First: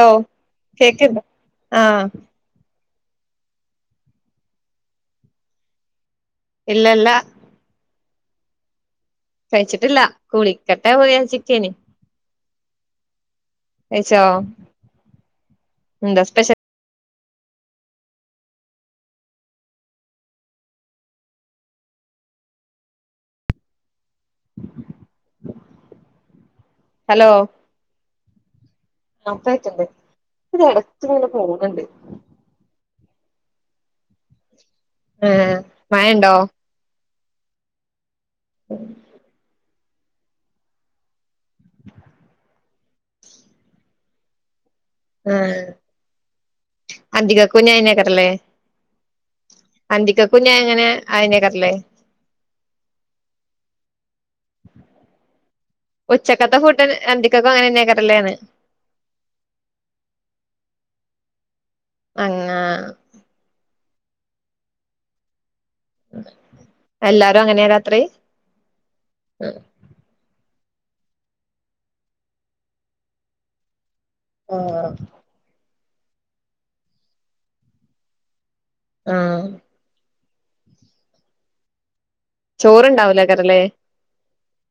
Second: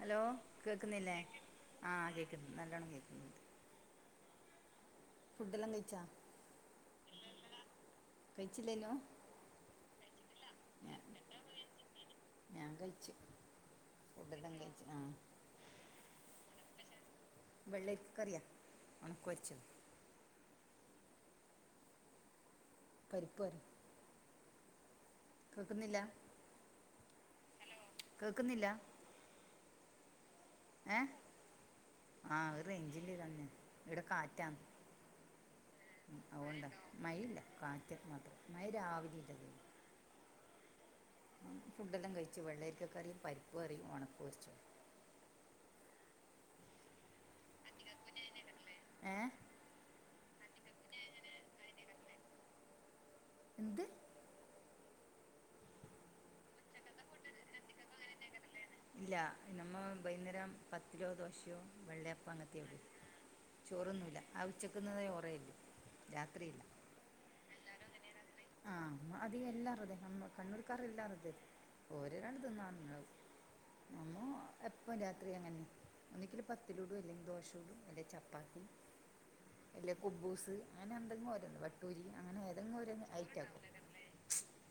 Hello കേൾക്കുന്നില്ലേ കേക്ക്ണ്ടോ ആഹ് കേൾക്കുന്ന് നല്ലോണം കേൾക്കുന്ന് ഫുഡെല്ലാം കഴിച്ചാ? ഇല്ല ല്ല കഴിച്ചില്ലേനു കഴിച്ചിട്ടില്ല കുളിക്കട്ടെ ഞാൻ പോയിയാകിചികെനി ഞാൻ കഴിച്ചു കഴിച്ചോ ഫുഡെല്ലാം കഴിച്ചു ആ എന്താ സ്പെഷ്യ വെള്ളരിക്കറിയാ ഒണക്ക പൊരിച്ചതും പരിപ്പറിം കേക്ക്ന്നില്ല? ഹലോ കേൾക്കുന്നില്ല [unintelligible] തിൽ എടക്ക്ങ്ങനെ പോന്നണ്ട് ആഹ് ഒരു റൈഞ്ചിന്റെതാണ് ഇവിടെ കാറ്റാന്ന് ഏഹ് മഴണ്ടോ അതൊണ്ടാ മയില്ല കാറ്റ് മാത്രം മയിരാവിലീല്ല ഫുഡെല്ലാം കഴിച്ച് വെള്ളരിക്ക കറീം പരിപ്പ് കറീം ഉണക്ക്പൊരിച്ചതും ആഹ് അന്തികക്കു നിഅയഞാക്കാരല്ലേ ഏ അന്തിക്കക്കും നിഎങ്ങനെ അയഞ്ഞെക്കാരല്ലേ? ന്ത്‌? ഉച്ചക്കത്തെ ഫുഡ് അന്തിക്കക്കും അങ്ങനെന്നെക്കാരല്ലേന്ന്? ല്ല നമ്മ ബെയ്ന്നേരം പത്തിര്യോ ദോശ്യോ വെള്ളപ്പോ അങ്ങാ അങ്ങത്തെയ ഉള്ളൂ ചോറ്ന്നൂല്ല ആ ഉച്ചക്കുന്ന ചോറേള്ളൂ രാത്രിയില്ല എല്ലാരും അങ്ങനെയാ രാത്രി? ആഹ് ആഹ് അതികഎല്ലാറുഅതെമ്മ കണ്ണൂർക്കാർ എല്ലാരതെ ഓര് രണ്ട് തിന്നാ നിങ്ങള് നമ്മോ എപ്പം രാത്രി അങ്ങനെ ഒന്നിങ്കിൽ പത്തിലുടും അല്ലെങ്കിൽ ദോശടും അല്ലെങ്കി ചപ്പാത്തി ആഹ് അല്ലേ കുബ്ബൂസ് അങ്ങനെ എന്തെങ്കിലുംഓര് വട്ടൂരി അങ്ങനെ ഏതെങ്കും ഓരോ ചോറ്ണ്ടാവൂലേക്കാരല്ലേ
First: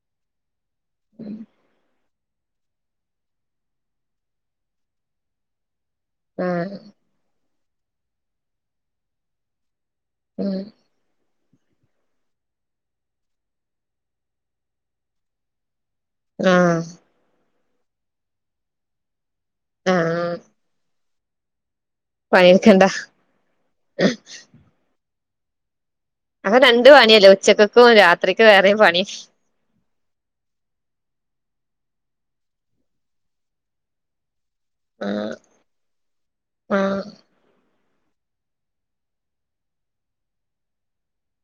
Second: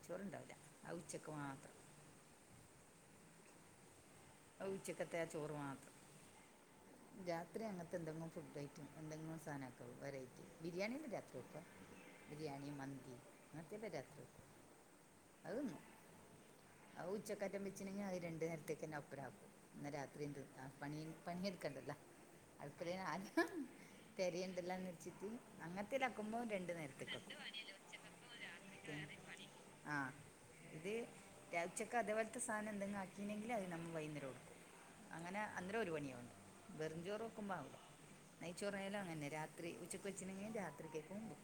ചോറ്ണ്ടാവൂല ആ ഉച്ചക്ക് മാത്രം ആ ഉച്ചക്കത്തെ ചോർമാത്രം ആഹ് രാത്രി അങ്ങത്തെന്തെങ്കും ഫുഡ് ഐറ്റം എന്തെങ്കും സാധനാ തൂ വെറൈറ്റി ഉം ബിരിയാണി ഒന്നും രാത്രി വെക്കാ [unintelligible] ബിര്യാണി, മന്തി അങ്ങനത്തെല്ലാ രാത്രി വെക്കും അതിന്നും ആഹ് ഉച്ചക്കേറ്റം വെച്ച്ണെങ്കി അത് രണ്ട് നേരത്തേക്കന്നെ ഒപ്പരാവും. ന്നാ ആഹ് രാത്രീംന്ത്‌ ആ പണീം പണിയെട്ക്കണ്ടല്ല പണിട്ക്കണ്ട [unintelligible] തെരയണ്ടല്ലോ ന്ന് വച്ചിട്ട് അങ്ങത്തെല്ലാക്കുമ്പോം അപ്പൊ രണ്ട് നേരത്താക്കും. രണ്ടു പണിയല്ലേ ഉച്ചക്കക്കും ഉച്ചത്തക്കക്കും രാത്രിക്ക് വേറെയും രാവിലയ്ക്കും വേറെ പണി. ആഹ് ഇത് രാ ഉച്ചക്കെ അത്പോൽത്തെ സാനം എന്തെങ്കും ആക്കീനെങ്കിലത് ന്നം വൈന്നെരോംട്ക്കും. ആ അങ്ങനെ അന്നേരം ഒരു പണിയൊള്ളു ആ വെറുംചോറ് വെക്കുമ്പോ ആവൂല. നെയ്ചോറായാലും അങ്ങനന്നേ. രാത്രി ഉച്ചക്ക് വെച്ചിനെങ്കി രാത്രിക്കേക്കുംട്ക്കും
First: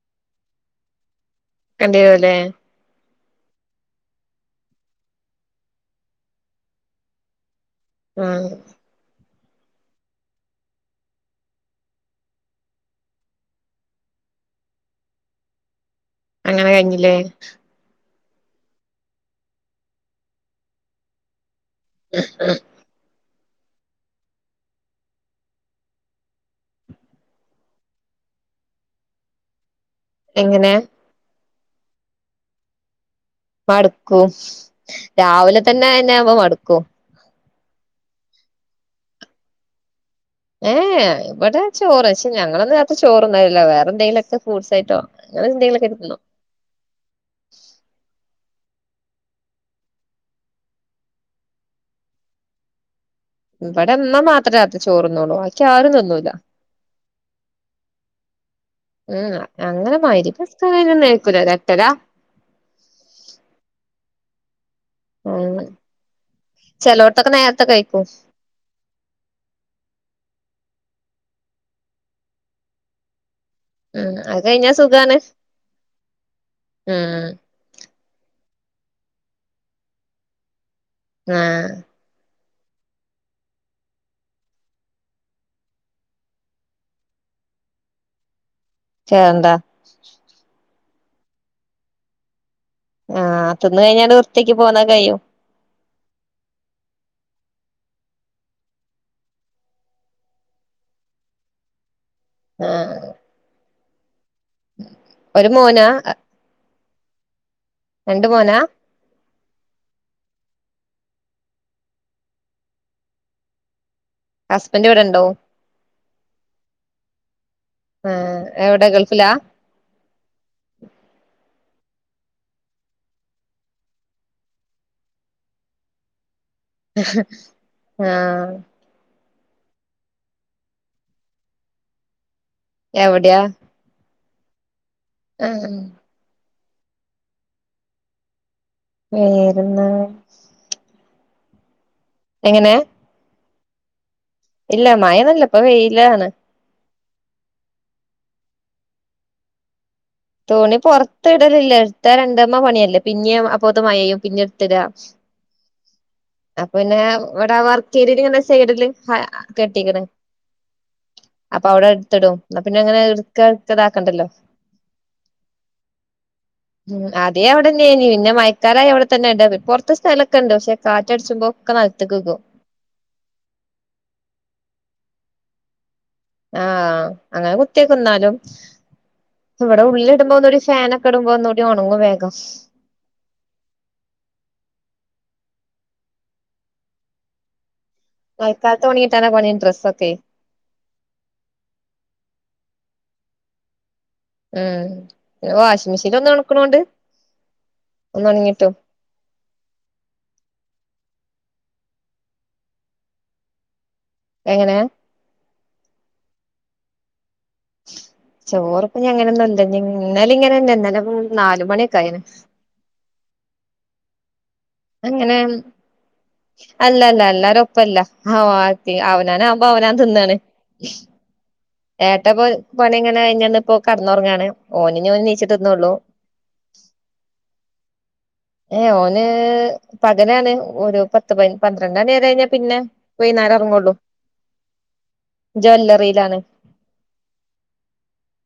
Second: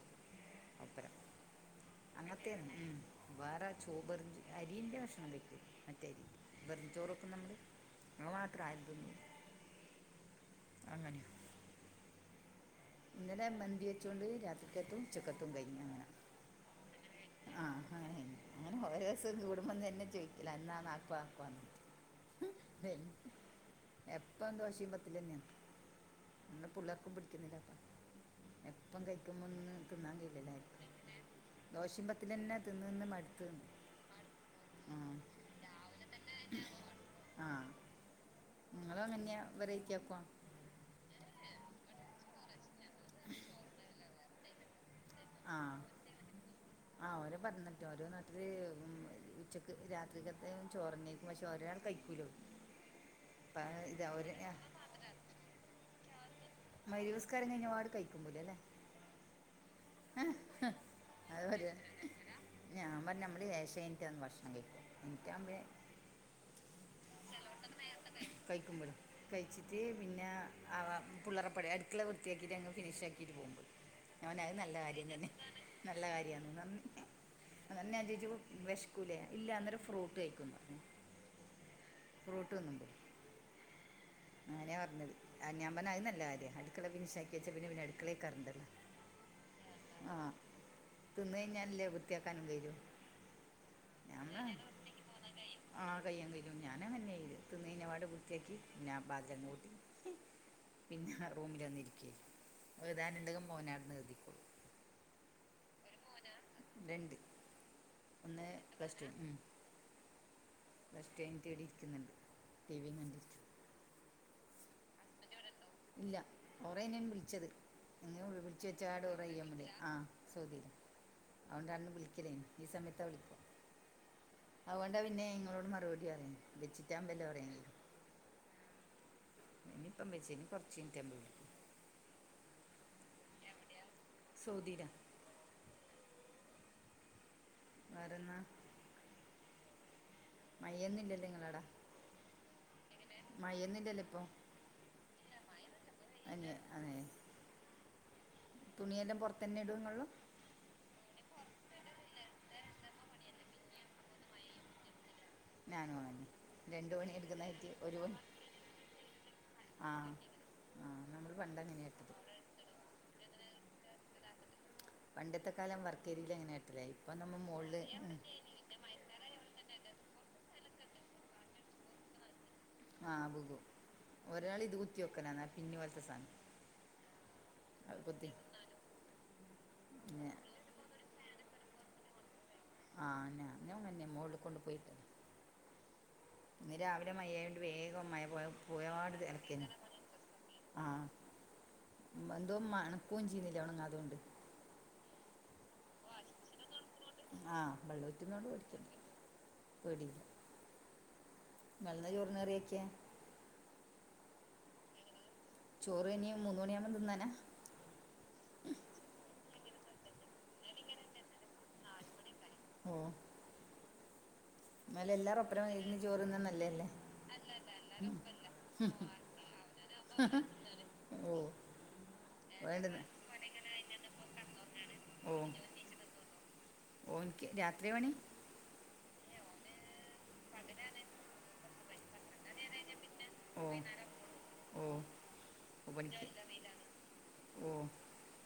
ഒപ്പരം കണ്ടിരൂല്ലേ അങ്ങത്തെ ഉം വേറെ ചോ ബെറുംചോ അരിന്റെ ഭക്ഷണം കയ്ക്കും. മറ്റരി ബെറും ചോറ് വെക്ക്ന്നമ്മള് ആ അത് മാത്രം ആരും തിന്നും അങ്ങന ഇന്നലെ മന്തി വെച്ചോണ്ട് രാത്രിക്കത്തും ഉച്ചക്കത്തും കയ്ഞ്ഞു അങ്ങന അങ്ങനെ കയ്ഞ്ഞ്ല്ലേ? ആഹ് അങ്ങനെ കെയ്ന്. അങ്ങനെ ഓരോസം കൂടുമ്പം തന്നെ ചോയ്ക്കല എന്നാണ് ആക്കുവാ ആക്കുവാന്ന്. ദേ എപ്പം ദോശീം പത്തലും ന്നേ ആണ്. ന്ന് പുള്ളേർക്കും പിടിക്കുന്നില്ല. എപ്പം കയ്ക്കുമ്പം തിന്നാൻ കയ്യൂലല്ലോ. എങ്ങനെ ദോശീം പത്തലഞ്ഞേ തിന്ന് നിന്ന് മടുത്ത്ന്ന്. മടുക്കും. രാവിലതന്നെ അയന്നെ ആവുമ്പോ മടുക്കും ആഹ് നിങ്ങളും അങ്ങന്യാ വെറൈറ്റി ആക്കോ? ഏഹ് ഇവടെ ചോറ്. പക്ഷേ ഞങ്ങളന്നും രാത്രി ചോർണ്ണലില്ല. വേറെന്തെങ്കിലൊക്കെ ഫ്രൂട്സായിട്ടോ ആഹ് ആ ഓരോ പറഞ്ഞിട്ട്. ഓരോ നാട്ടില് ഉം ഉച്ചക്ക് രാത്രിക്കത്തേ ചോറന്നേക്കും. പക്ഷേ ഓരോരാൾ കഴി ക്കിലും ഇബടെ മ്മ മാത്രേ രാത്രി ചോറന്ന്ള്ളു. വാക്കി ആരും തിന്നൂല്ല. മഗ്‌രിബ് ന്സ്കാരം കഴിഞ്ഞപാട് കഴിക്കുമ്പോലല്ലേ ഉം അങ്ങനെ മഗിരിബ് നിസ്കാരം കഴിഞ്ഞാ ഒന്നും കൈയിക്കൂല. അത് പറയാ എട്ടര ഞാൻ പറഞ്ഞ് അമ്മള് ഏശയ്ഞ്ഞിട്ടാണ് ണ് ഭക്ഷണം കഴിക്കാ ഉം ചെലോട്ടൊക്കെ നേരത്ത കഴിക്കും കൈക്കുംബടിം കഴിച്ചിട്ട് പിന്നെ ആ വാ പുള്ളേറപ്പണ്യ അട്ക്കള വൃത്തിയാക്കിയിട്ട് അങ്ങ് ഫിനിഷ് ആക്കിയിട്ട് പോമ്പ് ഏഹ് അത് കഴിഞ്ഞാ സു ത് തന്നെ. നല്ല കാര്യാന്ന് ന ഉം അങ്ങനെ [unintelligible] വെശക്കൂലേ? ഇല്ല അന്നേരം ഫ്രൂട്ട് കഴിക്കും പറഞ്ഞ് ആഹ് ഫ്രൂട്ട്ന്ന്മ്പോ അങ്ങനെ പറഞ്ഞത് ആഹ് ഞാമ്പറഞ്ഞ് അത് നല്ല കാര്യാ അടുക്കള ഫിന്ഷാക്കി വച്ച പിന്ന പിന്ന അടുക്കളേൽ കേറണ്ടല്ലോ. കേറണ്ടാ ആഹ് തിന്ന് കഴിഞ്ഞാലല്ലേ വൃത്തിയാക്കാനും കയ്ലൂ ആ തിന്ന് കഴിഞ്ഞാങ്ങ്ട് വൃത്ത്യാക്കി പോന്നാ കഴ്യും കയ്യും ആഹ് കയ്യ കയ്യും ഞാൻ അങ്ങനന്ന ചെയ്യല്. തിന്ന് കഴിഞ്ഞപാടെ വൃത്തിയാക്കി. [unintelligible] പിന്നെ റൂമിൽ വന്നിരിക്കായ്യ ആഹ് എഴുതാനുണ്ടങ്കി മോനാവടെ ഇരുന്ന്‌ എഴുതിക്കോളും ഒരു മോനാ രണ്ട്. രണ്ട് ഒന്ന് മോനാ പ്ലസ് ടു ന്. ഉം. പ്ലസ് ടു കഴിഞ്ഞ്ട്ട് ഇവടെ ഇരിക്കുന്ന്ണ്ട്. ടി വിം കണ്ട് ഇരിക്ക് ഹസ്ബന്റ ഇവടെണ്ടോ ഇല്ല ഒറെയ്നൻ വിളിച്ചത് ആഹ് വിളിച്ചച്ച് എവിടെ വെച്ചാ ഗൾഫിലാ ആടറയ്യ [unintelligible] അവൻ അന്ന് വിളിക്കില്ലേന് ഈ സമയത്താ വിളി അതോണ്ടാ പിന്നെങ്ങളോട് മറുപടി പറ ആഹ ഇനി ഇപ്പോ വിളിച്ചില്ല ഇനി കൊറച് കഴിഞ്ഞ വിളിക്കു എവിടെയാ സൗധിലാ ഏഹ് വേറെന്താ വേറെന്താ മയെന്നും ഇല്ലല്ലോ നിങ്ങളവട എങ്ങനെ മയഒന്നും ഇല്ലലോ ഇപ്പൊ ഇല്ല മഴ ഒന്നുല്ല ഇപ്പൊ വെയിലാണ് എഹ അതെ തുണിയെല്ലാം പുറത്തന്നെ ഇടു നൊള്ളൂ തുണി പൊറത്ത് ഇടലില്ല എട്ത്ത രണ്ടേമ്മ പണിയല്ലേ പിന്നേ അപ്പോത് മഴയയും പിന്നെ എടുത്ത്ഇടാൻ സ് ഞാനും അങ്ങനെ അപ്പ രണ്ട് പിന്നെ പണി ഇവിടെ എടുക്കുന്നതായിട്ട് ഒരു പണി വർക്ക്രേരില് സൈഡില് കെട്ടിക്ക്ണ ആഹ നമ്മൾ പണ്ട് അങ്ങനേനു ആഹ പിന്നെങ്ങനെ ഇടുക്കട്ക്കതാക്കണ്ടല്ലോ പണ്ടത്തെ കാലം വർക്കേരിലേനി ഉം അദ്യഅവിടന്നേനി പിന്നെ മ സ്ഥലം ഇവിടെ ത്തന്നെ ഉണ്ട് പൊറത്തെ സ്ഥലക്ക്ണ്ട് പക്ഷെ കാറ്റ അടിച്ചുമ്പോ ഒക്കെ നലത്ത്ക്ക് വികും ആഹ ബികും ഒരാള് ഇത് കുത്തി വെക്കനലാ പിന്ന് പോലത്തെ സാധം ആഹ് അങ്ങനെ കുത്തിയെക്കും ന്നാലും ഇവിടെ ഉള്ളി പിന്നെ ഇടുമ്പോ ഒന്നൂടി ഫാനൊ ക്കെടുമ്പോ ഒന്നൂടി ഒണങ്ങും വേഗം ആഹ് ഞാനും അങ്ങന്നെയാ മോകളി കൊണ്ട് പോയിട്ട്. ഇന്ന് രാവിലെ മയയോണ്ട് വേഗം മഴ പോയ മയക്കാലത്ത് പോയപാട് ഇത് ഒണങ്ങിട്ടാനാ പണി അലക്കയന് ഡ്രസ്സൊക്കെ ആഹ്. എന്തോ മണക്കും ചെയ്യുന്നില്ലെ ഉണങ്ങാതോണ്ട്? ഉം പിന്നെ വാഷിംഗ് മെഷീനി ഒന്ന് ഒണക്കണോണ്ട് ആഹ് വെള്ളം ഒന്ന് ഊറ്റുന്നോണ്ട് ഒണങ്ങിട്ടു. പേടിക്കണ്ട [unintelligible] എങ്ങനെയാ? ചോറു ഇനി മൂന്ന് മണിയാമ്പോ തിന്നാന ചോറപ്പ അങ്ങനൊന്നുംല്ല ഇന്നാല ഇങ്ങനെല്ല ഇന്നലെ നാല് മണിയൊക്ക ആയിന്. ഉം. അങ്ങനെ എല്ലാരും ഒപ്പരം ഇരുന്ന് ചോറ് തിന്നുന്നത് നല്ലതല്ലേ അല്ല അല്ല അല്ലരൊപ്പല്ല ആഹ അതെ അവനാവൻ അവനാൻ തിന്നാണ്. ഓഹ്. ഏട്ട പ്പൊ വേണ്ടുന്ന പണിങ്ങനെ കയ്ഞ്ഞന്ന ഇപ്പോ കടന്നുറങ്ങാണ് ഓനിന് എണീച്ചിട്ട് തിന്നുള്ളൂ. ഓനിക്ക് രാത്രിയാ പണി? ഓന് പകലാണ് ഒരു പത്ത് പ പന്ത്രണ്ട മണി വരെ കയ്ഞ്ഞാ പിന്നെ, വയ്നേരെ ഓഹ് ഒർങ്ങുള്ളൂ ഓഹ് ഓഹ് പണിക്ക് ജ്വല്ലറിയിലാണ്. ഓഹ്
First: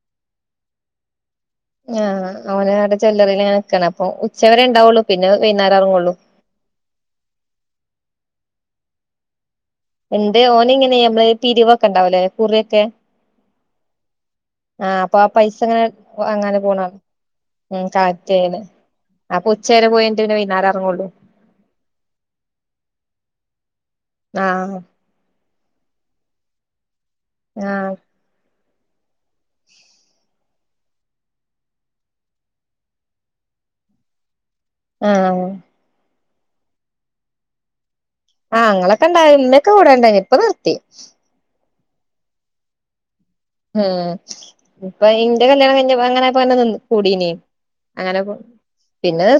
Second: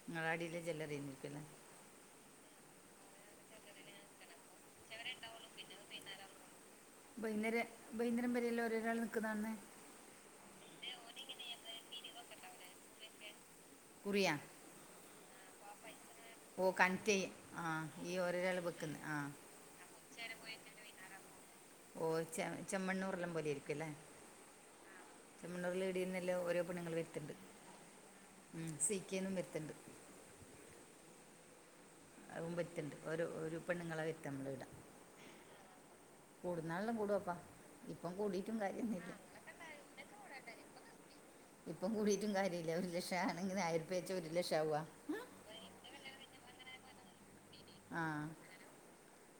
നിങ്ങളാടില്ല ജ്വലറിയിൽ നികുന്ന ആഹ് അവനാടെ ജ്വല്ലറിൽ ഇങ്ങനെ നിക്കാണ് അപ്പൊ ഉച്ചവരെ ഉണ്ടാവുള്ളൂ പിന്നെ വൈനേരം ഇറങ്ങള്ളൂ. ബൈനേരെ ബൈനേരം വരല്ലോ ഓരോരാൾ നിക്കുന്നാണ്ന്ന്? ഇണ്ട് ഓന് ഇങ്ങനെയ നമ്മള് പിരിവൊക്കെണ്ടാവലേ കുറിയൊക്കെ. കുറിയ? ആഹ് അപ്പൊ ആഹ് പൈസ അങ്ങനെ അങ്ങനെ ഓ പോണ കണക്ട് ചെയ്യും ആ ഉം ഈ കളക്ട് ഒരാൾ ചെയ്ണ വെക്കുന്നത് ആ അപ്പൊ ഉ ഉച്ചര പോയ്ട്ട് പിന്നെ വൈനേര എറ്ങ്ങള്ളൂ. ഓഹ് ചെ ചെമ്മണ്ണൂർല്ലം പോലെ ഇരിക്കുല്ലേ? ആഹ്. ചെമണ്ണറുൽ ഇടൽന്നല്ലാം ഓരോ പെണ്ണുങ്ങൾ വര്ത്ത്ണ്ട്. ആഹ് ഉം സീ ക്കെന്നും വര്ത്ത്ണ്ട്. അ ഉം വര്ത്ത്ണ്ട് ഓരോ ഒരു പെണ്ണുങ്ങള വര്ത്ത് നമ്മള് ഈട. ആഹ്. കൂടുന്നാളല്ലോ കൂടുവപ്പ. ഇപ്പം കൂടി. ആഹ് അങ്ങളെ കെ ഇമ്മക്കെ കൂടെണ്ടെ ഇപ്പ നിർത്തി. ഇപ്പം കൂടിയിറ്റും കാര്യല്ല ഒരു ലക്ഷാണെങ്കിൽ ഉം ആയിരപ്പേച്ച ഒരു ലക്ഷാവുഅ? ഇപ്പൊ ഇന്റെ കല്യാണം കഴിഞ്ഞ അങ്ങനെ [unintelligible] കൂടീനി ആ അങ്ങനപ്പൊ.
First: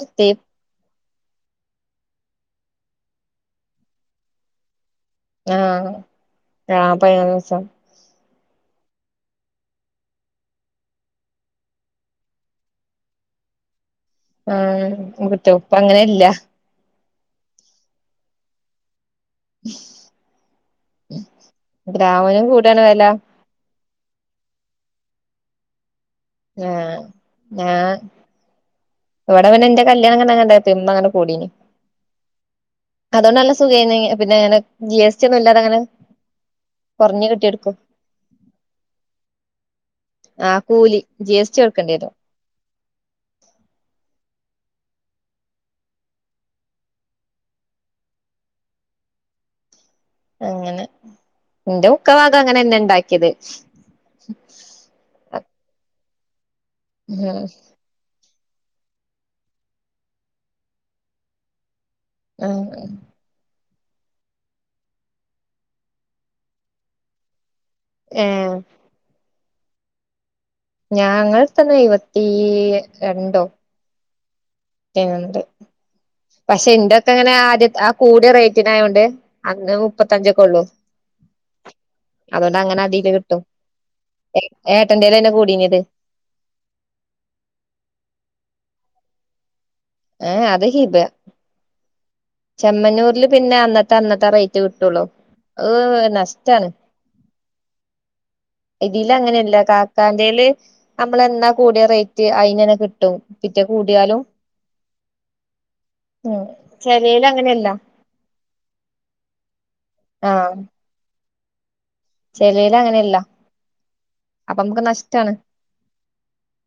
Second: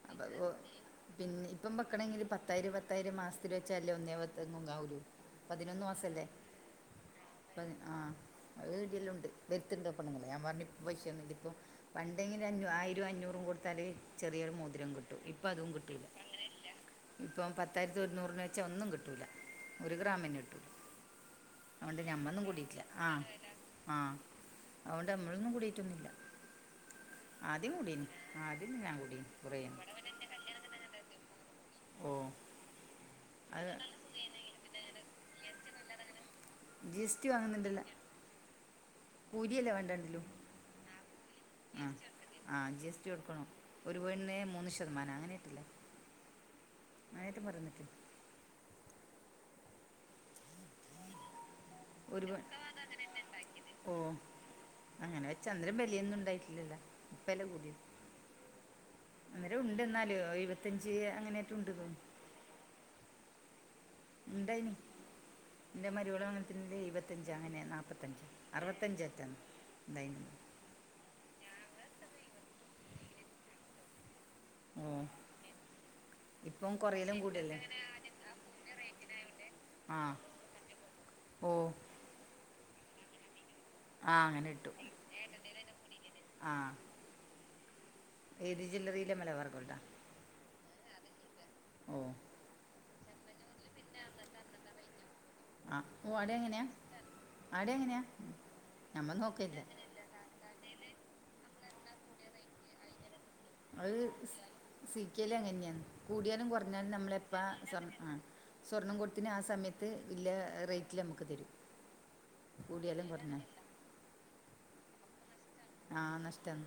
[unintelligible] പിന്നെ ഇപ്പം വെക്കണെങ്കില് പത്തായിരം പത്തായിരം മാസത്തിൽ വെച്ചാല്ലേ ഒന്നേപത്തെങ്ങും ആവുള്ളു പതിനൊന്ന് ആഹ് മാസല്ലേ ആ പതിനൊന്ന് ദിവസം പതി ആഹ്. അഹ് ഇടിയല്ലാം ഇണ്ട് വെര്ത്ത്ണ്ട് പെണങ്ങൾ ഞാൻ പറഞ് ഇപ്പ പൈഷ്യന്നുല്ല ഇപ്പം. പണ്ടെങ്കില് അഞ്ഞു ആയിരം അഞ്ഞൂറും കൊടുത്താല് ചെറിയൊരു ആ മു രം കിട്ടും ഇപ്പ അതും കിട്ടൂല ഇപ്പം പത്തായിരത്തി ഒര്ന്നൂറിന് വെച്ച ഒന്നും കിട്ടൂല. ഒരു ഗ്രാമന്ന കിട്ടൂല അതൊണ്ട് ഞമ്മൊന്നും ഗ്രാമിനും കൂടാണ് കൂടീട്ടില്ല വെല ആഹ്. ആഹ് അതൊണ്ട് നമ്മളൊന്നും കൂടീട്ടൊന്നുല്ല ആഹ് ആദ്യം ഞാൻ കൂടീനി. ആഹ് അതിന് ഞാൻ കൂടി. ഇവിടെ പിന്നെ ഇന്റെ കല്യാണം അങ്ങനെങ്ങനെ ഇമ്മ ഇങ്ങനെ കൂടീനി. ഓ അതോണ്ടല്ല അത് സുഖായിനി പിന്നെങ്ങെ ജി എസ് ടി ഒന്നും ഇല്ലാതെങ്ങനെ. ജി എസ് ടി വാങ്ങുന്നുണ്ടല്ല. കൂലി എല വേണ്ടേ ണ് ആഹ് കൂലി ജി എസ് ടി കൊട്ക്കേണ്ടിരും. ആഹ് ജി എസ് ടി കൊടുക്കണം ഒരു പാവണ്ണ്ന് മൂന്ന് ശതമാനം അങ്ങനാട്ടല്ലേ? [unintelligible] അങ്ങനെ ന്റെ മുക്ക ഒരു ഭാഗം പെ അങ്ങനെന്ന ഇണ്ടാക്കിയത്. ഓ അങ്ങനെ വെച്ച അന്നേരം മെലിയൊന്നും ഉണ്ടായിട്ടില്ല ല്ല ഇപ്പന്റെ പൂതെ അന്നേരം ഉണ്ട് എന്നാല് എഴുപത്തഞ്ച് അങ്ങനയൊക്കെയുണ്ട്. ത്തോന്ന് ആ ഹ് - ഉണ്ടായിനി ന്റെ മരിയോളങ്ങനത്തന്നെ എഴുപത്തഞ്ച അങ്ങനെയ. നാ പ്പത്തഞ്ച് ഏഹ് അറുപത്തഞ്ച് ഏറ്റ ഇണ്ടായി നി. ഞാങ്ങൾ ഇട്ത്തന്ന് എഴുപത്തി രണ്ടോ ഓ ഇന്റെ പക്ഷെ ഇപ്പം ന്റെ ക്കെ കുറയിലും ങ്ങനെ കൂടിയല്ലേ ആദ്യ ആഹ് കൂടിയ റേറ്റിനായോണ്ട്. അന്ന് ആ മുപ്പത്തഞ്ചക്കെ ഒള്ളൂ. ഓ അതുകൊണ്ട് അങ്ങനെ ആട്ടീട് കിട്ടും ആ ഏട്ടന്റെലെന്നെ കൂടിനത്. ആഹ് ഏത് ജൊല്ലറിലാ മലബാർ ഗോൾഡാ? ഏഹ അത് ഹിബ ഓ ചെമ്മന്നൂരില് പിന്നെ അന്ന ട് തന്നത്താ ആറെയ്റ്റേ കിട്ടൊള്ളൂ ഏ നഷ്ടാണ്. ആടെ എങ്ങനെയാ? ഇതില് നമ്മൾ അങ്ങനെയല്ല നോക്കില്ല കാക്കാന്റെല് നമ്മള് എന്നാ കൂടിയ റേറ്റ് അയിനെന്നെ കിട്ടും. പിറ്റേ അഹ് കൂടിയാലും സീക്കേലു അങ്ങനെയാ ഉം കൂടിയാലും കുറഞ്ഞാലും നമ്മള് ചെലേല് എപ്പാ അങ്ങനെയല്ല സ്വർ ആഹ് സ്വർണം കൊടുത്തിന ആഹ് സമയത്ത് ഇല റേറ്റില് നമക്ക് തരും. ചെലേയില് കൂടിയാലും അങ്ങനെയല്ല കുറഞ്ഞാലും അപ്പൊ നമക്ക് നഷ്ടാണ് ആഹ നഷ്ടാണ്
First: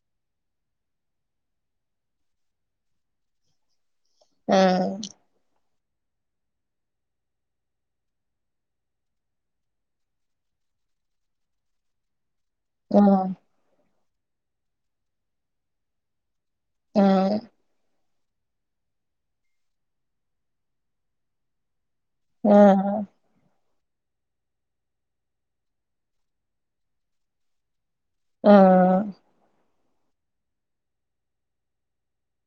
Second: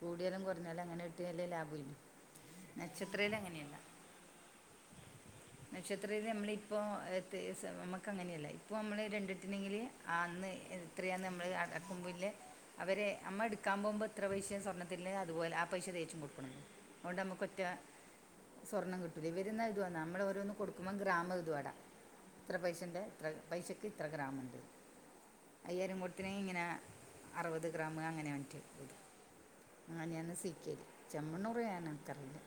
കൂടിയാലും കുറഞ്ഞാലും അങ്ങനെ കിട്ടിയാല് ലാഭേല്ലേ നക്ഷത്രേൽ അങ്ങനെയല്ല ആഹ നക്ഷത്രത്തിൽ നമ്മളിപ്പോൾ [unintelligible] നമുക്ക് അങ്ങനെയല്ല ഇപ്പോൾ നമ്മൾ രണ്ടിട്ടിനെങ്കിൽ. അന്ന് എത്രയാന്ന് നമ്മൾ അടക്കുമ്പിള്ളെ അവര് ആഹ് നമ്മ ഇടുക്കാൻ പോകുമ്പോ എത്ര പൈസയാ സ്വർണത്തിന് അതുപോലെ ആ പൈസ തേച്ചു കൊടുകണം ന്ന് ആഹ് അതോണ്ടമ്മകൊറ്റ സ്വർണ്ണം കിട്ടൂല ഇവർ എന്ന എത്വാന്ന നമ്മൾ ഓരോന്ന് കൊടുക്കുമ്പോം ഗ്രാമ് എഴുതുവാടെ ഇത്ര ആഹ് പൈസെന്റെ ഇത്ര പൈസക്ക് ഇത്ര ഗ്രാമ് ഇണ്ട് അയ്യായിരം കൊടുത്തിനെങ്കി ഇങ്ങനെ അറുപത് ഗ്രാമ് അങ്ങനെ [unintelligible] ആഹ് അങ്ങനെയാന്ന് സീക്കേല് ചെമ്മണ്ണുറ് ഞാൻ എനിക്കറിയില്ല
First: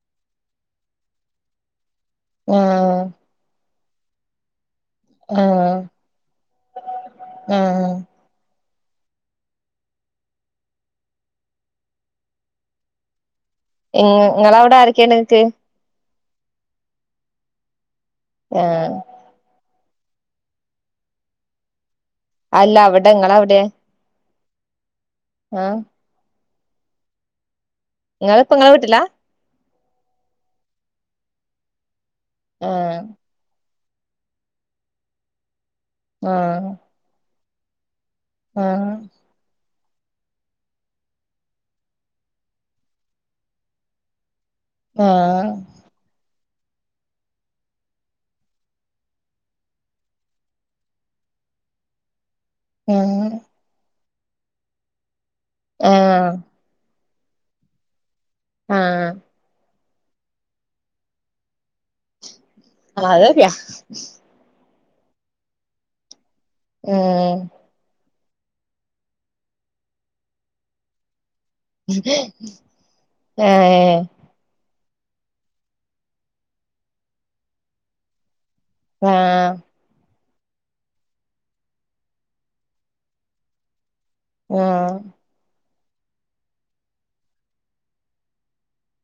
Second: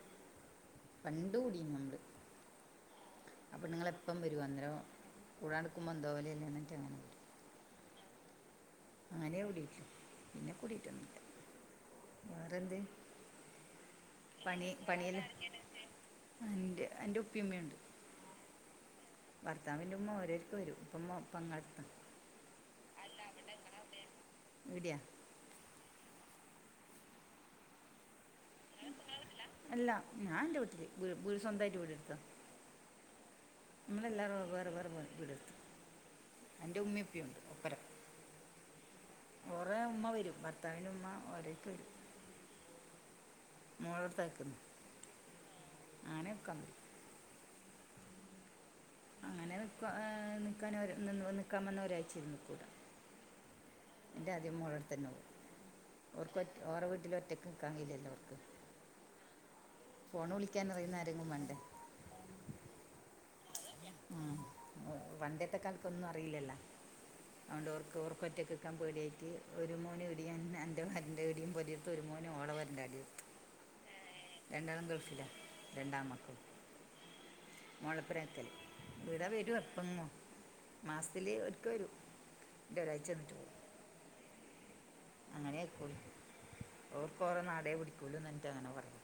പണ്ട് കൂടീന്ന് നമ്മൾ ആഹ ആ പെണ്ണ്ങ്ങള് എപ്പം വരും അന്നേരം കൂടാണ്ടെ നിക്കുമ്പോ എന്തോ പോലല്ലേ എന്നിട്ട് അങ്ങനെ ആഹ അങ്ങനേ കൂടീട്ടൊള്ളൂ പിന്നെ കൂടിട്ടൊന്നില്ല വേറെന്ത് പണി ഇങ്ങളവിടെ ആരൊക്കെയാണ് പണിയെല്ലം നിങ്ങക്ക് എന്റെ എന്റെ ഉപ്പിം ഉമ്മീം ഇണ്ട് ആഹ ഭർത്താവിന്റ ഉമ്മ ഓരേട്ക്ക്‌ വെരും ഇപ്പൊ ഉമ്മ പെങ്ങളെട്ത്താ അല്ല അവിടെ ഇങ്ങളെ അവിടെ ഈടെയാ ആഹ് ഇങ്ങള് ഇപ്പ ഇങ്ങളെ വീട്ടിലാ അല്ല ഞാന്റെ വീട്ടില് വീ വീട് സ്വന്തായിട്ട് വീട് എടുത്തതാ ആഹ നമ്മളെല്ലാവരും വേറെ വേറെ വീടെടുത്തു ആഹ് എന്റെ ഉമ്മീം ഉപ്പിം ഇണ്ട് ഒപ്പരം ആഹ് ഓറേ ഉമ്മ വരും ഭത്താവിന്റെ ഉമ്മ ഒരേട്ക്ക് വരും മോളട്ത്താ നിക്കുന്ന് ആഹ് അങ്ങനെ നിക്കാൻ വെരും അങ്ങനെ നിക്ക നിക്കാൻ ഒരാ നിന്നു നിക്കാവന്നാ ഒരാഴ്ചേല്ലും നിക്കും ഉം എന്റെ ആദ്യം മോളടുത്ത് തന്നോവും അവർക്ക് ഒറ്റ ഓറെ വീട്ടിൽ ഒറ്റക്ക് നിക്കാൻ കയില്ലല്ലോ ഓർക്ക് ആഹ് ഫോണ് വിളിക്കാനറിയുന്ന ആരെങ്കും വേണ്ടേ അത് ശരിയാ ഉം പണ്ടേത്ത കാലത്തൊന്നും അറിയില്ലല്ലാ ആഹ് അതോണ്ട് ഓർക്ക് ഓർക്ക് ഒറ്റക്കിക്കാൻ പേടി ആയിട്ട് ഒരു മോൻ ഇടിം എന്റെ പൊരേന്റെ ഇടിം [unintelligible] ഒരു മോൻ ഓളെ പെരേന്റെ അവിടിം ഇട്ത്ത് ഏഹ് രണ്ടാളും ഗൾഫിലാ രണ്ടാമ്മക്കൾ മോളെ ഒപ്പരാ നിക്കല് ഇവിടെ ആഹ് വെരും എപ്പങ്ങും മാസത്തില് ഒരിക്ക വരും ഇന്നിട്ട് ഒരാഴ്ച നിന്നിട്ട് പോവും ആഹ് അങ്ങനെ നിക്കൊള്ളൂ ഓര്ക്ക് ഓരെ നാടേ പിടിക്കുള്ളു എന്നിട്ട് അങ്ങനെ പറയും